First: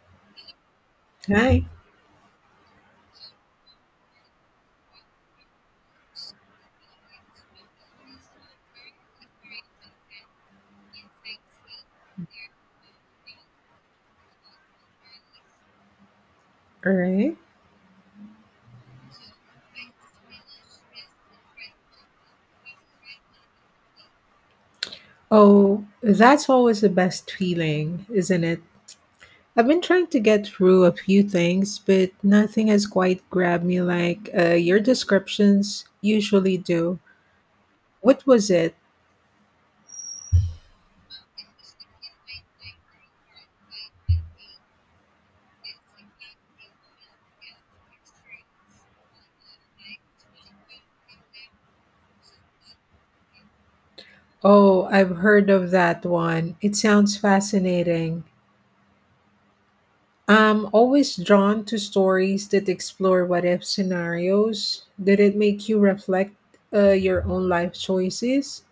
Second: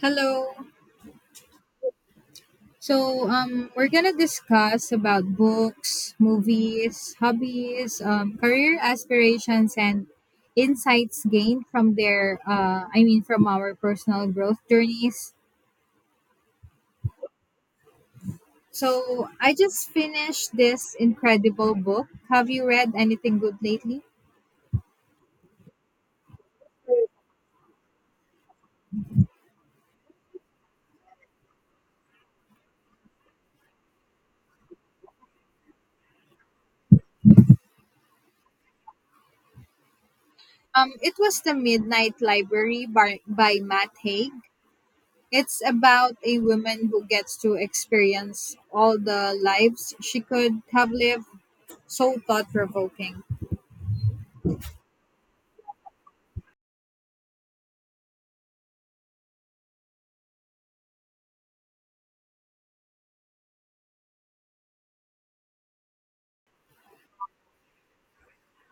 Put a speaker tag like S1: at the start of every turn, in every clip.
S1: Hello.
S2: Right,
S1: So we're gonna discuss about books, movies, hobbies, career aspirations, and insights gained from from our personal growth journeys.
S2: right.
S1: So I just finished this incredible book. Have you read anything good lately?
S2: Oh, that's always the best feeling, isn't it? I've been trying to get through a few things, but nothing has quite grabbed me like your descriptions usually do. What was it?
S1: It was The Midnight Library by Matt Haig. It's about a woman who gets to experience all the lives she could have lived. So thought provoking.
S2: Oh, I've heard of that one. It sounds fascinating. I'm always drawn to stories that explore what if scenarios. Did it make you reflect your own life choices?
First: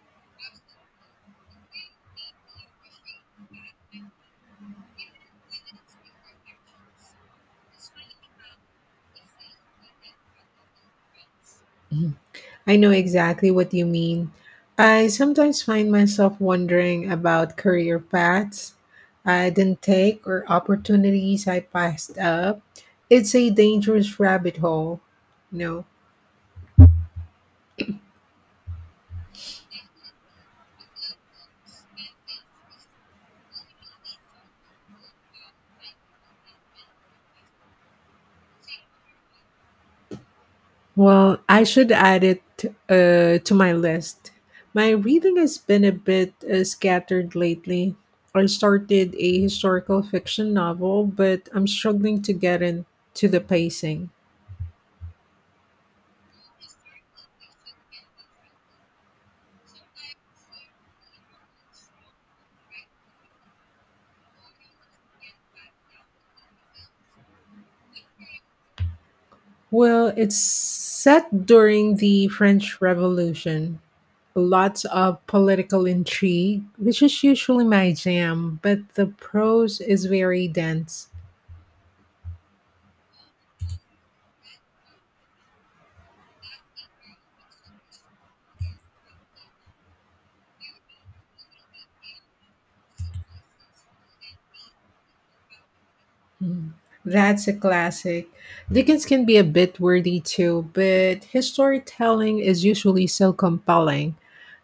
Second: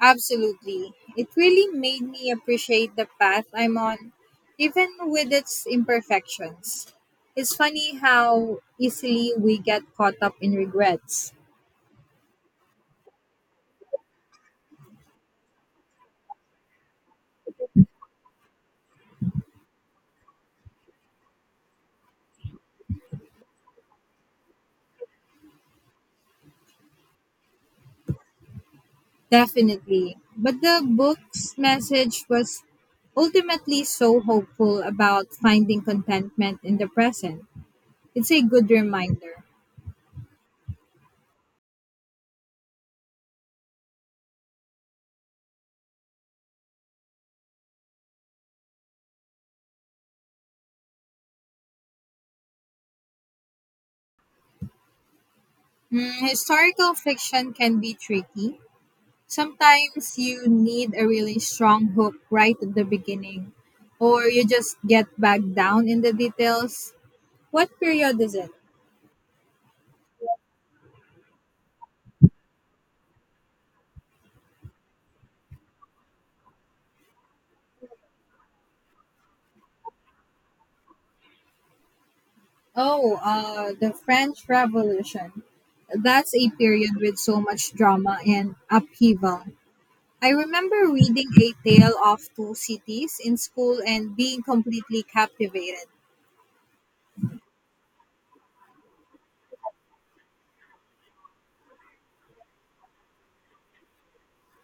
S1: Absolutely. It really made me appreciate the path I'm on, even with its imperfections. It's funny how easily we get caught up in regrets.
S2: I know exactly what you mean. I sometimes find myself wondering about career paths I didn't take or opportunities I passed up. It's a dangerous rabbit hole. No.
S1: Definitely. But the book's message was ultimately so hopeful about finding contentment in the present. It's a good reminder.
S2: Well, I should add it to my list. My reading has been a bit scattered lately. I started a historical fiction novel, but I'm struggling to get into the pacing.
S1: Mm, historical fiction can be tricky. Sometimes you need a really strong hook right at the beginning, or you just get back down in the details. What period is it?
S2: Well, it's set during the French Revolution. Lots of political intrigue, which is usually my jam, but the prose is very dense.
S1: Oh, the French Revolution. That's a period with so much drama and upheaval. I remember reading A Tale of Two Cities in school and being completely captivated.
S2: Mm. That's a classic. Dickens can be a bit wordy too, but his storytelling is usually so compelling.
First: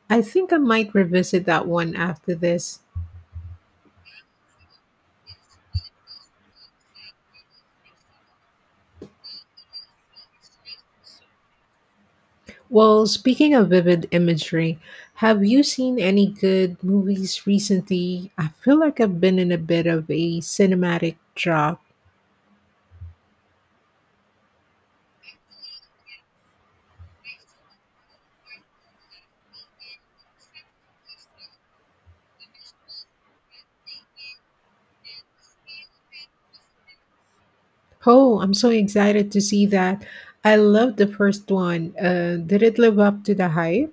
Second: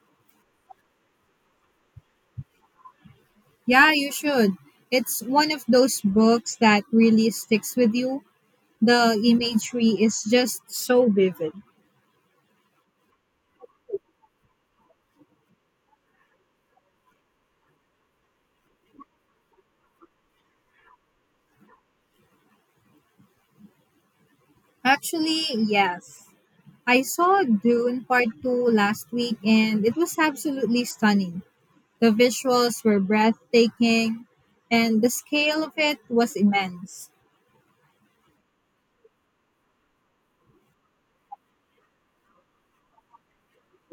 S2: I think I might revisit that one after this.
S1: Yeah, you should. It's one of those books that really sticks with you. The imagery is just so vivid.
S2: Well, speaking of vivid imagery, have you seen any good movies recently? I feel like I've been in a bit of a cinematic drop.
S1: Actually, yes. I saw Dune Part 2 last week and it was absolutely stunning. The visuals were breathtaking and the scale of it was immense.
S2: Oh, I'm so excited to see that. I loved the first one. Did it live up to the hype?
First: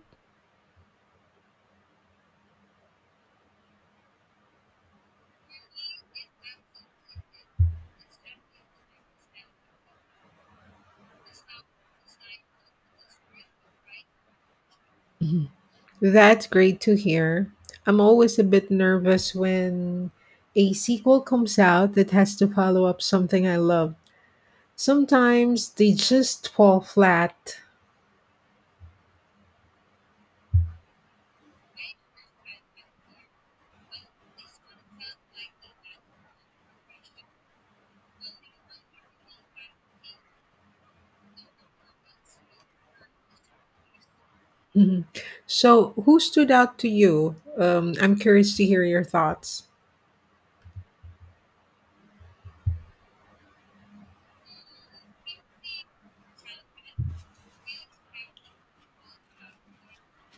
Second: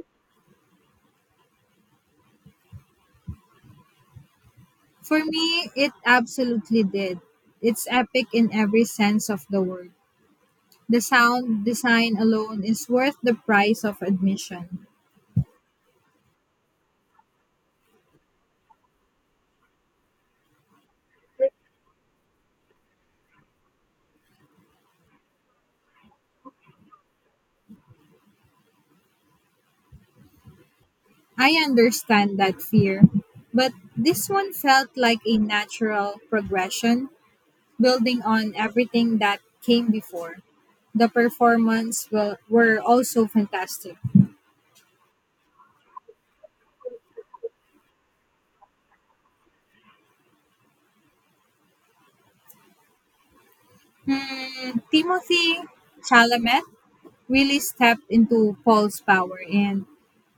S1: For me, it absolutely did. It's epic in every sense of the word. The sound design alone is worth the price of admission.
S2: Mhm. That's great to hear. I'm always a bit nervous when a sequel comes out that has to follow up something I love. Sometimes they just fall flat.
S1: I understand that fear, but this one felt like a natural progression building on everything that came before. The performance were also fantastic.
S2: Mhm. So, who stood out to you? I'm curious to hear your thoughts.
S1: Hmm, Timothy Chalamet really stepped into Paul's power, and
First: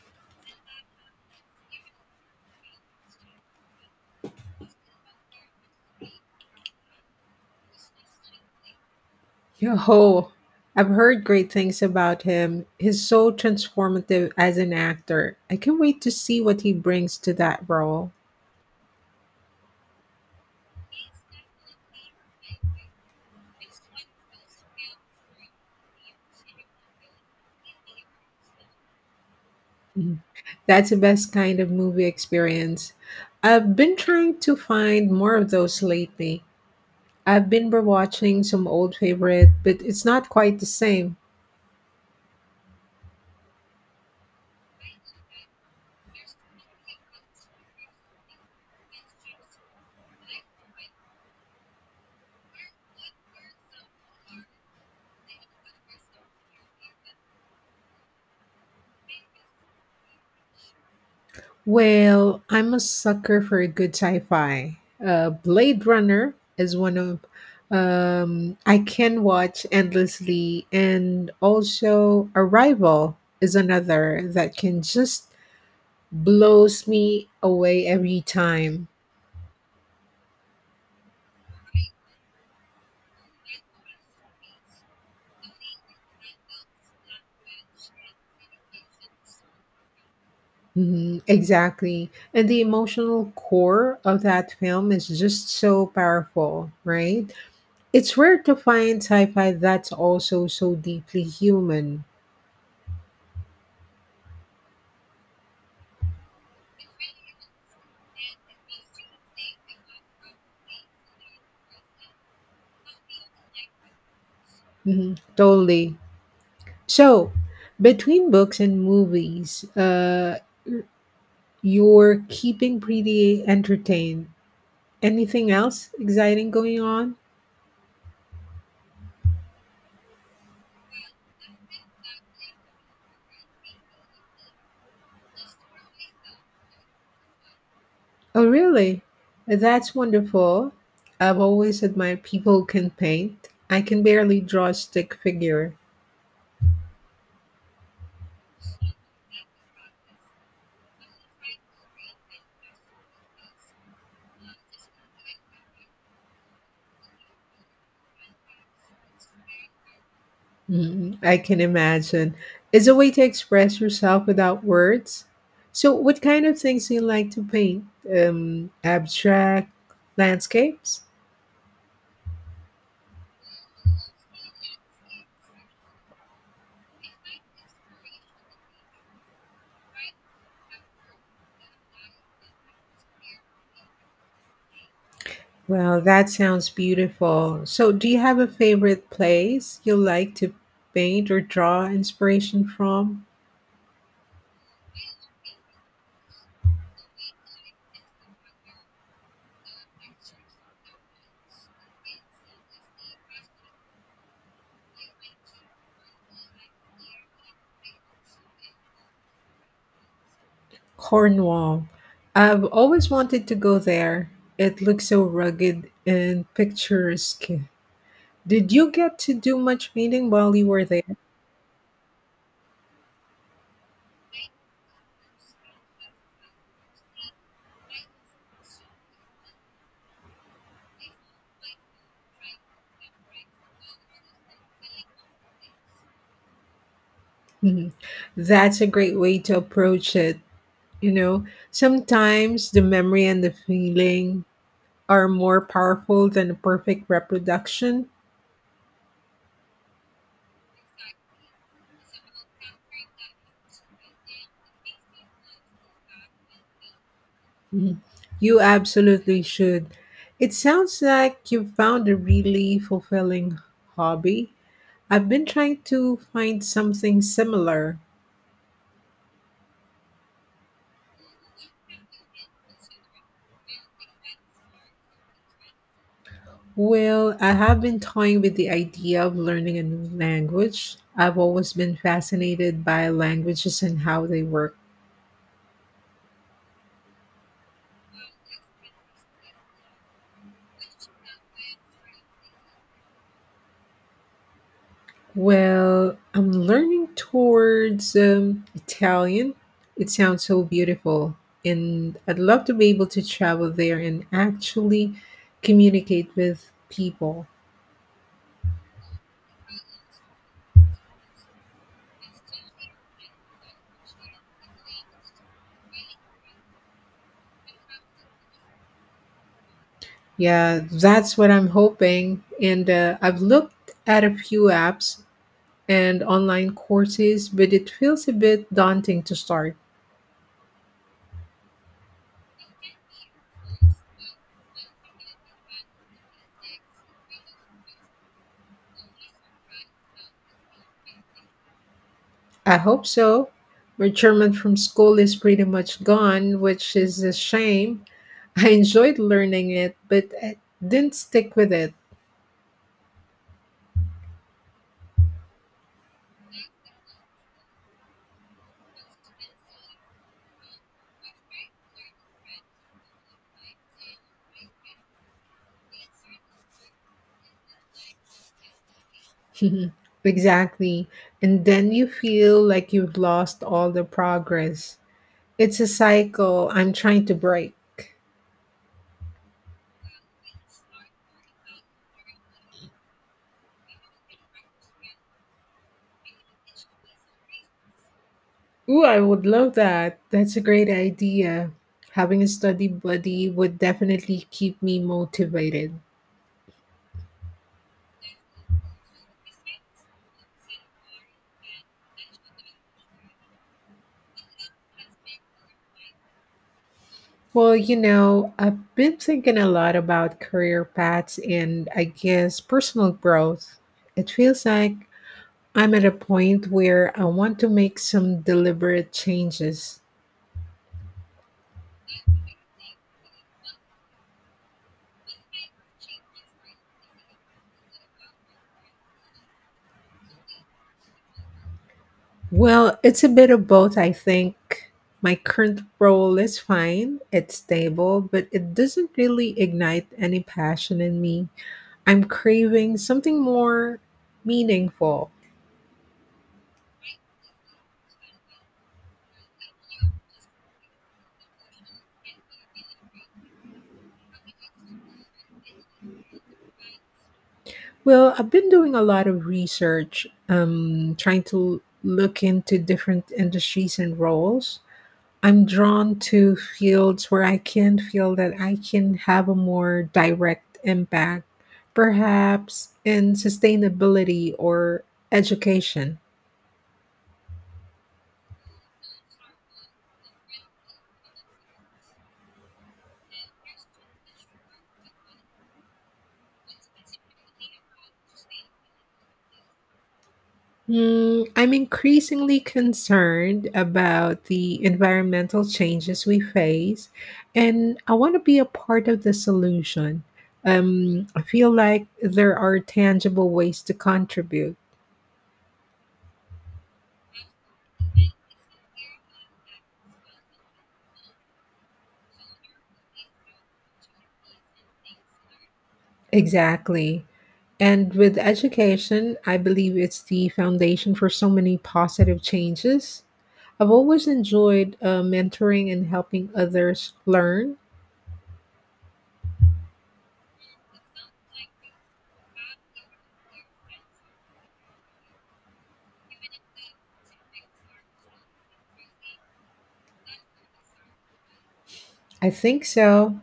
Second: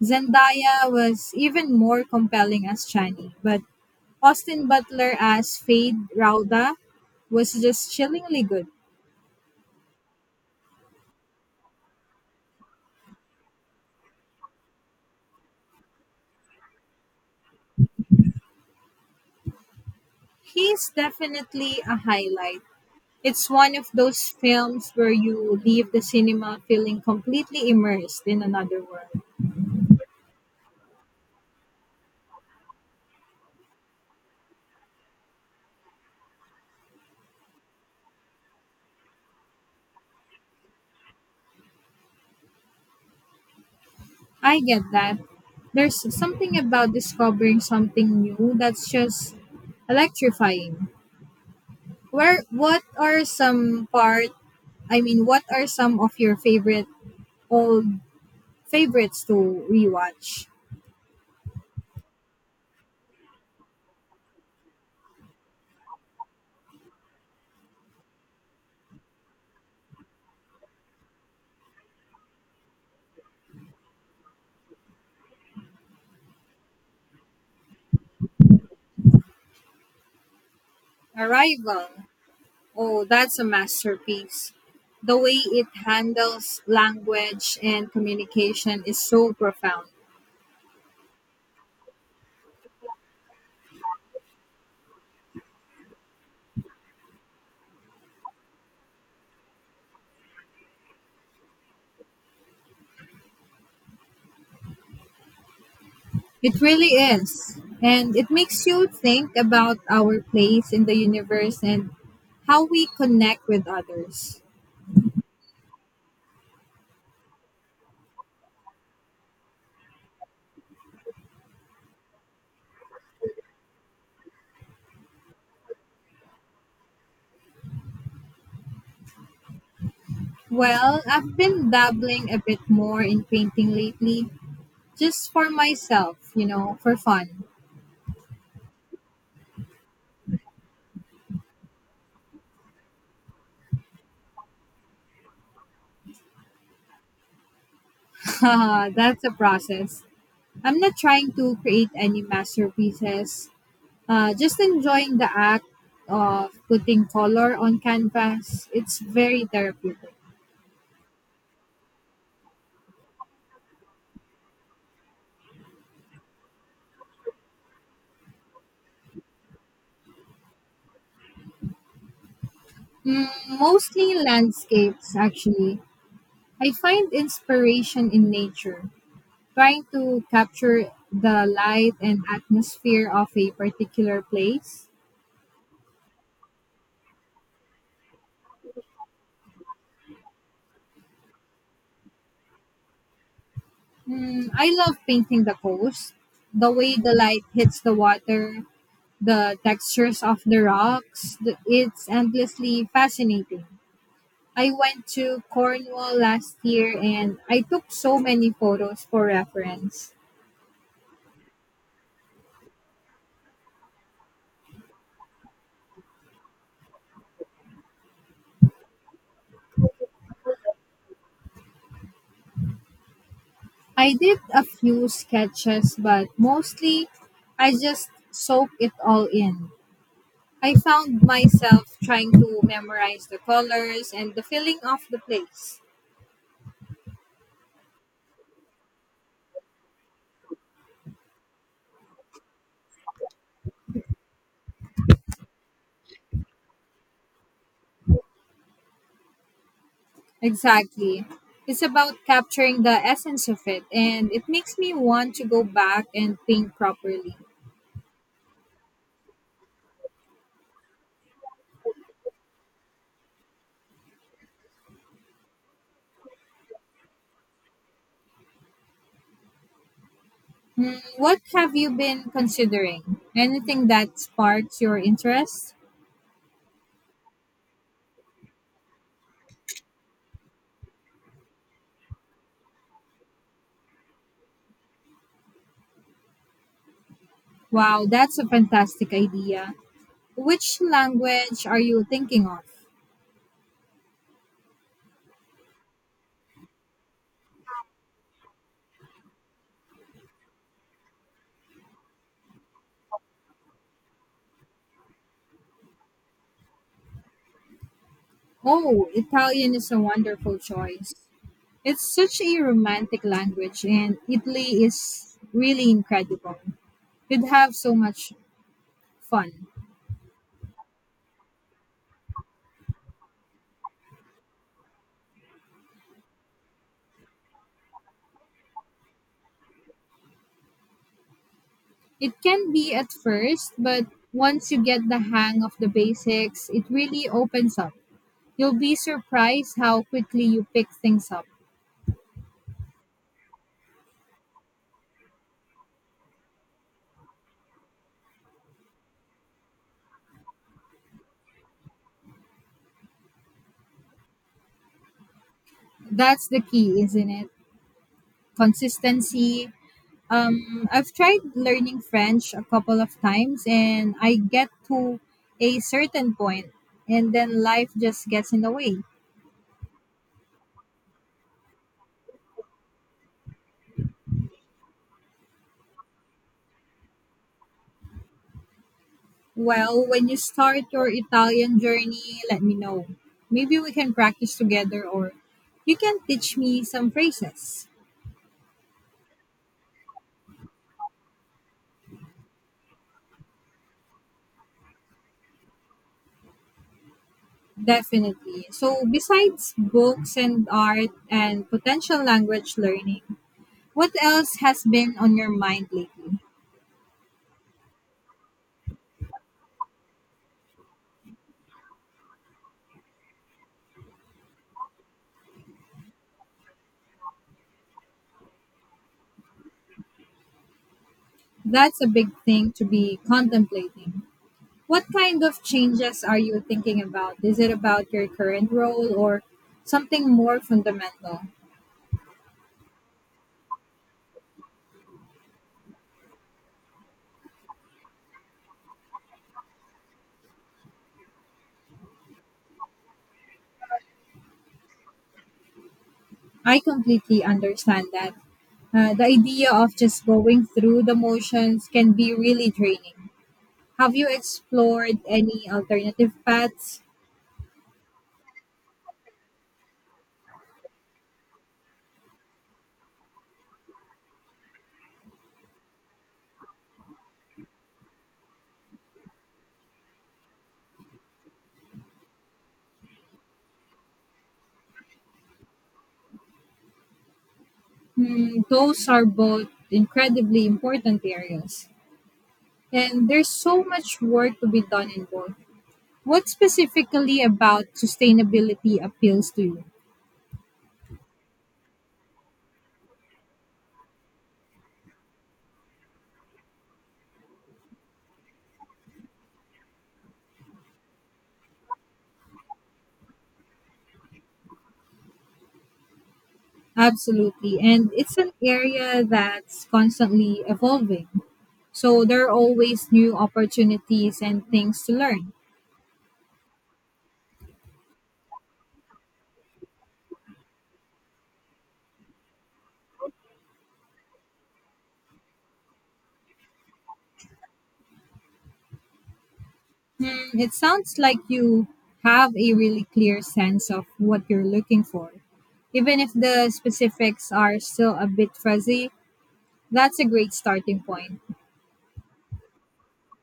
S1: Zendaya was even more compelling as Chani. But Austin Butler as Fade Rauda was just chillingly good.
S2: Yo, I've heard great things about him. He's so transformative as an actor. I can't wait to see what he brings to that role.
S1: He's definitely a highlight. It's one of those films where you leave the cinema feeling completely immersed in another world.
S2: Mhm. That's the best kind of movie experience. I've been trying to find more of those lately. I've been rewatching some old favorite, but it's not quite the same.
S1: I get that. There's something about discovering something new that's just electrifying. Where what are some part I mean what are some of your favorite old favorites to rewatch?
S2: Well, I'm a sucker for a good sci-fi. Blade Runner is one of I can watch endlessly, and also Arrival is another that can just blows me away every time.
S1: Arrival. Oh, that's a masterpiece. The way it handles language and communication is so profound.
S2: Hmm, exactly, and the emotional core of that film is just so powerful, right? It's rare to find sci-fi that's also so deeply human.
S1: It really is. And it makes you think about our place in the universe and how we connect with others.
S2: Hmm. Totally. So, between books and movies, you're keeping pretty entertained. Anything else exciting going on?
S1: Well, I've been dabbling a bit more in painting lately, just for myself, for fun.
S2: Oh, really? That's wonderful. I've always admired people who can paint. I can barely draw a stick figure.
S1: That's a process. I'm not trying to create any masterpieces, just enjoying the act of putting color on canvas. It's very therapeutic.
S2: Mhm, I can imagine. It's a way to express yourself without words. So, what kind of things do you like to paint? Abstract landscapes?
S1: Mm, mostly landscapes, actually. I find inspiration in nature, trying to capture the light and atmosphere of a particular place.
S2: Well, that sounds beautiful. So, do you have a favorite place you like to paint or draw inspiration from?
S1: Mm, I love painting the coast, the way the light hits the water, the textures of the rocks. It's endlessly fascinating. I went to Cornwall last year and I took so many photos for reference.
S2: Cornwall. I've always wanted to go there. It looks so rugged and picturesque. Did you get to do much painting while you were there?
S1: I did a few sketches, but mostly I just soak it all in. I found myself trying to memorize the colors and the feeling of the place.
S2: Mhm. That's a great way to approach it. You know, sometimes the memory and the feeling are more powerful than a perfect reproduction.
S1: Exactly. It's about capturing the essence of it, and it makes me want to go back and paint properly.
S2: Mhm. You absolutely should. It sounds like you've found a really fulfilling hobby. I've been trying to find something similar.
S1: Hmm, what have you been considering? Anything that sparks your interest?
S2: Well, I have been toying with the idea of learning a new language. I've always been fascinated by languages and how they work.
S1: Wow, that's a fantastic idea. Which language are you thinking of?
S2: Well, I'm learning towards Italian. It sounds so beautiful, and I'd love to be able to travel there and actually communicate with people.
S1: Oh, Italian is a wonderful choice. It's such a romantic language, and Italy is really incredible. You'd have so much fun.
S2: Yeah, that's what I'm hoping. And I've looked at a few apps and online courses, but it feels a bit daunting to start.
S1: It can be at first, but once you get the hang of the basics, it really opens up. You'll be surprised how quickly you pick things up.
S2: I hope so. My German from school is pretty much gone, which is a shame. I enjoyed learning it, but I didn't stick with it.
S1: That's the key, isn't it? Consistency. I've tried learning French a couple of times, and I get to a certain point, and then life just gets in the way.
S2: Exactly. And then you feel like you've lost all the progress. It's a cycle I'm trying to break.
S1: Well, when you start your Italian journey, let me know. Maybe we can practice together or you can teach me some phrases.
S2: Ooh, I would love that. That's a great idea. Having a study buddy would definitely keep me motivated.
S1: Definitely. So, besides books and art and potential language learning, what else has been on your mind lately?
S2: Well, you know, I've been thinking a lot about career paths and I guess personal growth. It feels like I'm at a point where I want to make some deliberate changes.
S1: That's a big thing to be contemplating. What kind of changes are you thinking about? Is it about your current role or something more fundamental?
S2: Well, it's a bit of both, I think. My current role is fine, it's stable, but it doesn't really ignite any passion in me. I'm craving something more meaningful.
S1: I completely understand that. The idea of just going through the motions can be really draining. Have you explored any alternative paths?
S2: Well, I've been doing a lot of research, trying to look into different industries and roles. I'm drawn to fields where I can feel that I can have a more direct impact, perhaps in sustainability or education.
S1: Hmm, those are both incredibly important areas, and there's so much work to be done in both. What specifically about sustainability appeals to you?
S2: Mm, I'm increasingly concerned about the environmental changes we face, and I want to be a part of the solution. I feel like there are tangible ways to contribute.
S1: Absolutely, and it's an area that's constantly evolving. So there are always new opportunities and things to learn.
S2: Exactly. And with education, I believe it's the foundation for so many positive changes. I've always enjoyed mentoring and helping others learn.
S1: It sounds like you have a really clear sense of what you're looking for. Even if the specifics are still a bit fuzzy, that's a great starting point.
S2: I think so.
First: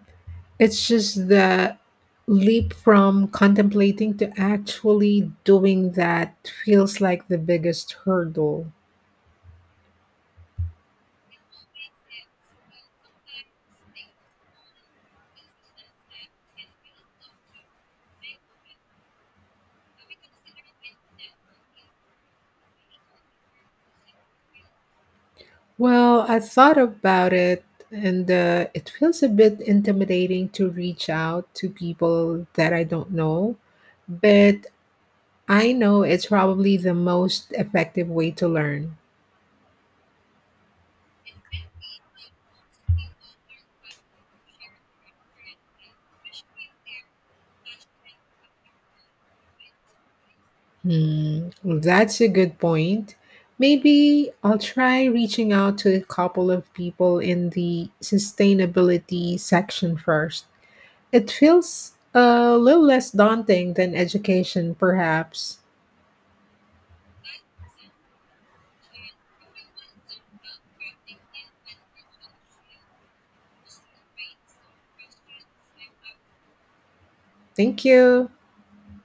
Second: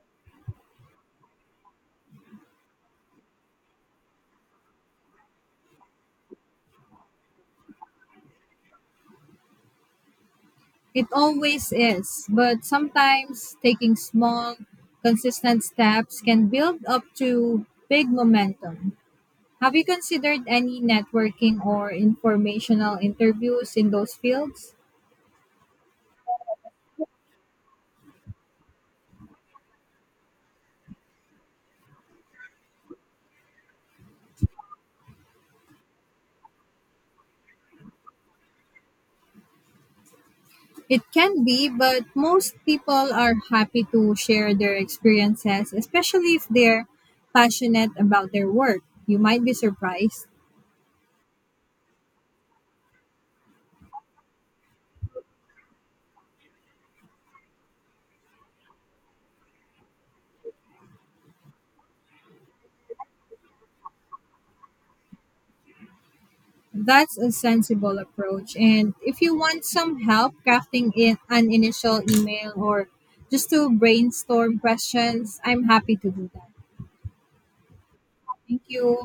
S2: It's just that leap from contemplating to actually doing that feels like the biggest hurdle.
S1: It always is, but sometimes taking small, consistent steps can build up to big momentum. Have you considered any networking or informational interviews in those fields?
S2: Well, I thought about it, and it feels a bit intimidating to reach out to people that I don't know, but I know it's probably the most effective way to learn.
S1: It can be, but most people are happy to share their experiences, especially if they're passionate about their work. You might be surprised.
S2: Hmm, that's a good point. Maybe I'll try reaching out to a couple of people in the sustainability section first. It feels a little less daunting than education, perhaps.
S1: That's a sensible approach. And if you want some help crafting in an initial email or just to brainstorm questions, I'm happy to do that.
S2: Thank you.
S1: Thank you.